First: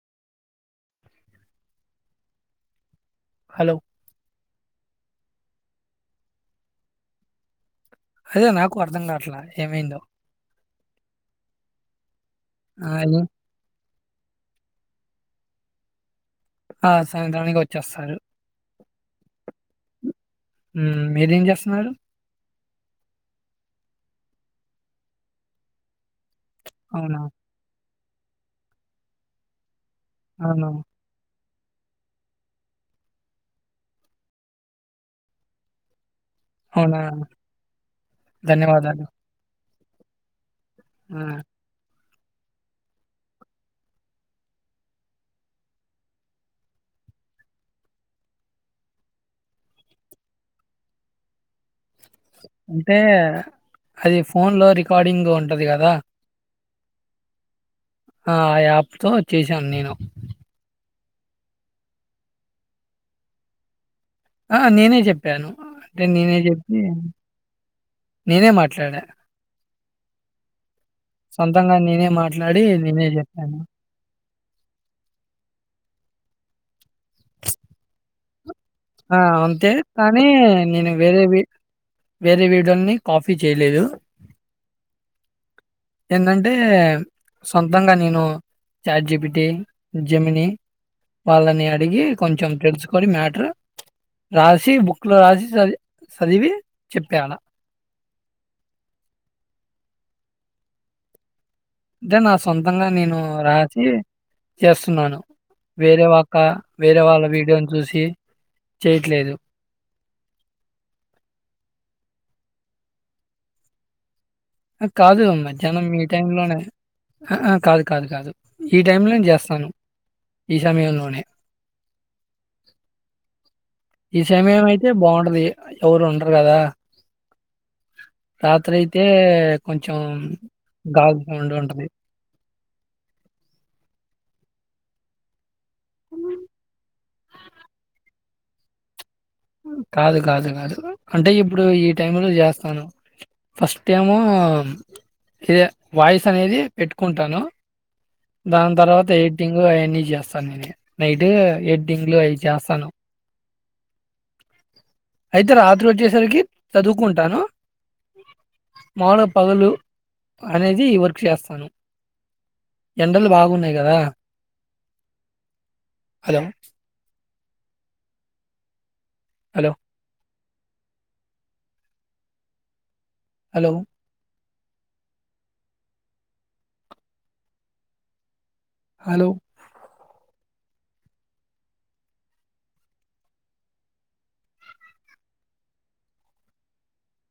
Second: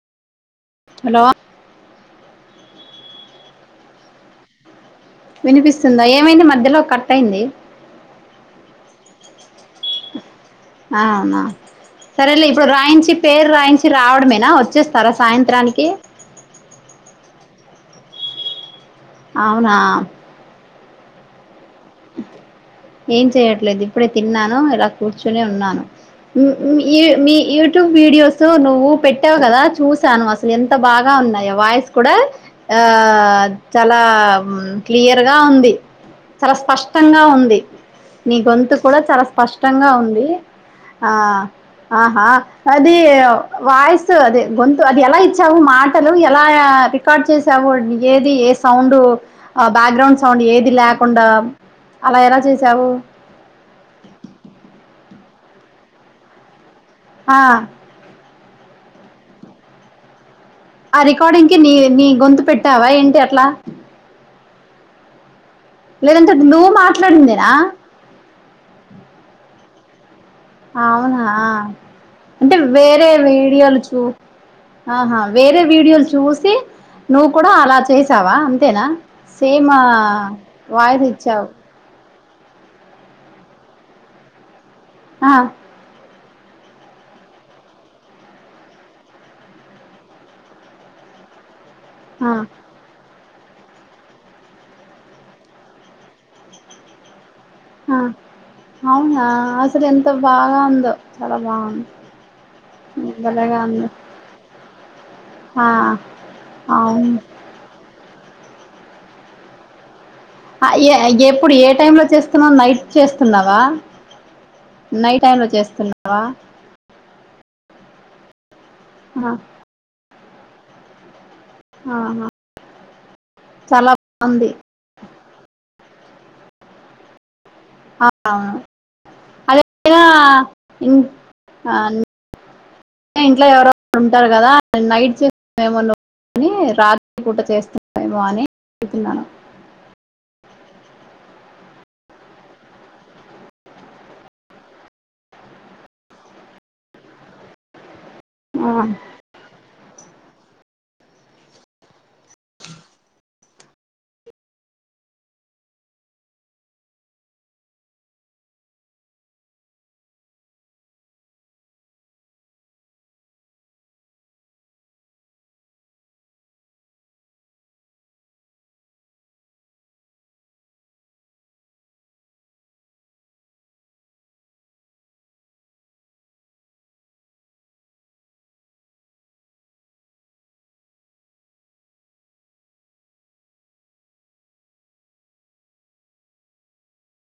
Hello hello వినిపిస్తుందా ఏమైంది మధ్యలో కట్ అయింది అదే నాకు అర్థం కావట్లా ఏమైందో అవునా సరేలే ఇప్పుడు ఆ, రాయించి ఏం- పేరు రాయించి వచ్చి రావడమేనా వచ్చేస్తారా సాయంత్రానికి ఆ సాయంత్రానికి వచ్చేస్తారు అవునా మ్ మీరేం చేస్త ఆరు ఏం చేయట్లేదు ఇప్పుడే తిన్నాను ఇలా కూర్చునే ఉన్నాను ఉమ్ ఉమ్ అవునా మీ యూట్యూబ్ వీడియోస్ నువ్వు పెట్టావు కదా చూసి సాను అసలు అవును ఎంత బాగా ఉన్నాయి వాయిస్ కూడా ఆ చాలా క్లియర్గా ఉంది అవునా స్పష్టంగా ఉంది నీ గొంతు కూడా ధన్యవాదాలు చాలా స్పష్ట ష్టంగా ఉంది ఆ ఆహా అది వాయిస్ అది గొంతు అది ఎలా ఇచ్చావు మాటలు ఎలా రికార్డ్ చేసావు ఏది ఏ సౌండ్ బ్యాక్గ్రౌండ్ సౌండ్ ఏది లేకుండా అలా ఎలా చేసావు అంటే అది ఫోన్ లో రికార్డింగ్ ఉంట టది కదా ఆ ఆ ఆ యాప్ తో చేసాను నేను ఆ రికార్డింగ్ కి నీ నీ గొంతు పెట్టావా ఏంటి అట్లా ఆ నేనే చెప్పాను అంటే లేదంటే నేనే నువ్వు చెప్పి మాట్లాడిందేనా నేనే మాట్లాడా అవునా సొంతంగా నేనే అంటే మాట్లాడి నేనే వేరే చెప్పాను వీడియోలు చూ ఆహా వేరే వీడియోలు చూసి నువ్వు కూడా అలా చేసావా అంతేనా ఆ, సేమ్ అంతే కానీ నేను వాయిస్ వేరే వీ- ఇచ్చావు వేరే వీడియోని కాపి చేయలేదు ఆ ఏంటంటే సొంతంగా నేను చాట్ జిపిటి జెమిని వాళ్ళని అడిగి ఆ కొంచెం తెలుసుకొని మ్యాట్ టార్ రాసి బుక్లో రాసి చది చదివి చెప్పాను ఆ అవునా అసలు ఎంత బాగా ఉందో చాలా బాగుంది అంటే నా సొంతంగా నేను భలేగా రాసి ఉంది చేస్తున్నాను ఆ వేరే ఒక్క వేరే అవును వాళ్ళ వీడియోను చూసి చేయట్లేదు ఏ ఎప్పుడు ఏ టైమ్ లో చేస్తున్నావు నైట్ చేస్తున్నావా నైట్ కాదు టైమ్ లో మధ్యాహ్నం ఈ చేస్తున్నావా టైంలోనే కాదు కాదు కాదు ఈ టైమ్ లోనే ఆ చేస్తాను ఈ సమయంలోనే ఆహా చాలా ఈ బాగుంది సమయం అయితే బాగుంటది ఎవరు ఉండరు కదా ఆ! అవును రాత్రి అయితే కొంచెం అదేనా ఇన్ గాగుగా ఉండి ఉంటది ఆహ్, ఇంట్లో ఎవరో ఒకరు ఉంటారు కదా నైట్స్ మేము అనుకొని రాత్రి పూట చేస్తున్నారెమో అని మీర్ తిన్నారా కాదు కాదు కాదు అంటే ఇప్పుడు ఈ టైమ్ లో చేస్తాను ఫస్ట్ టైము ఇదే వాయిస్ అనేది పెట్టుకుంటాను దాన్ ఆ తర్వాత ఎడిటింగు అవన్నీ జేస్త నైటే ఎడ్టింగ్లు అవి జేస్తాను అయితే రాత్రి వచ్చేసరికి చదువుకుంటాను మారు పగలు అనేది వర్క్ చేస్తాను ఎండలు బాగున్నాయి కదా హలో హలో హలో హలో